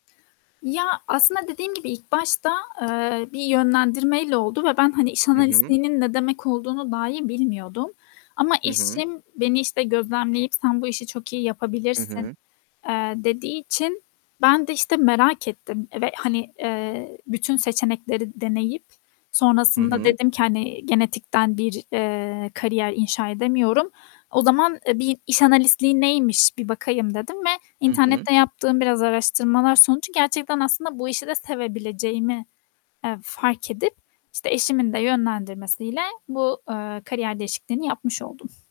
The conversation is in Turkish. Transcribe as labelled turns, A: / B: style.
A: Ya aslında dediğim gibi ilk başta eee, bir yönlendirmeyle oldu ve ben hani iş
B: Hı hı.
A: analistliğinin ne demek olduğunu dahi bilmiyordum ama
B: Hı hı.
A: eşim beni, işte, gözlemleyip "Sen bu işi çok iyi
B: Hı
A: yapabilirsin."
B: hı.
A: eee, dediği için ben de, işte, merak ettim ve, hani, eee, bütün seçenekleri deneyip
B: Hı
A: sonrasında
B: hı.
A: dedim ki hani genetikten bir, eee, kariyer inşa edemiyorum. O zaman, eee, bir iş analistliği neymiş bir bakayım dedim ve
B: Hı hı.
A: internette yaptığım biraz araştırmalar sonucu gerçekten aslında bu işi de sevebileceğimi, eee, fark edip, işte, eşimin de yönlendirmesiyle bu, eee, kariyer değişikliğini yapmış oldum.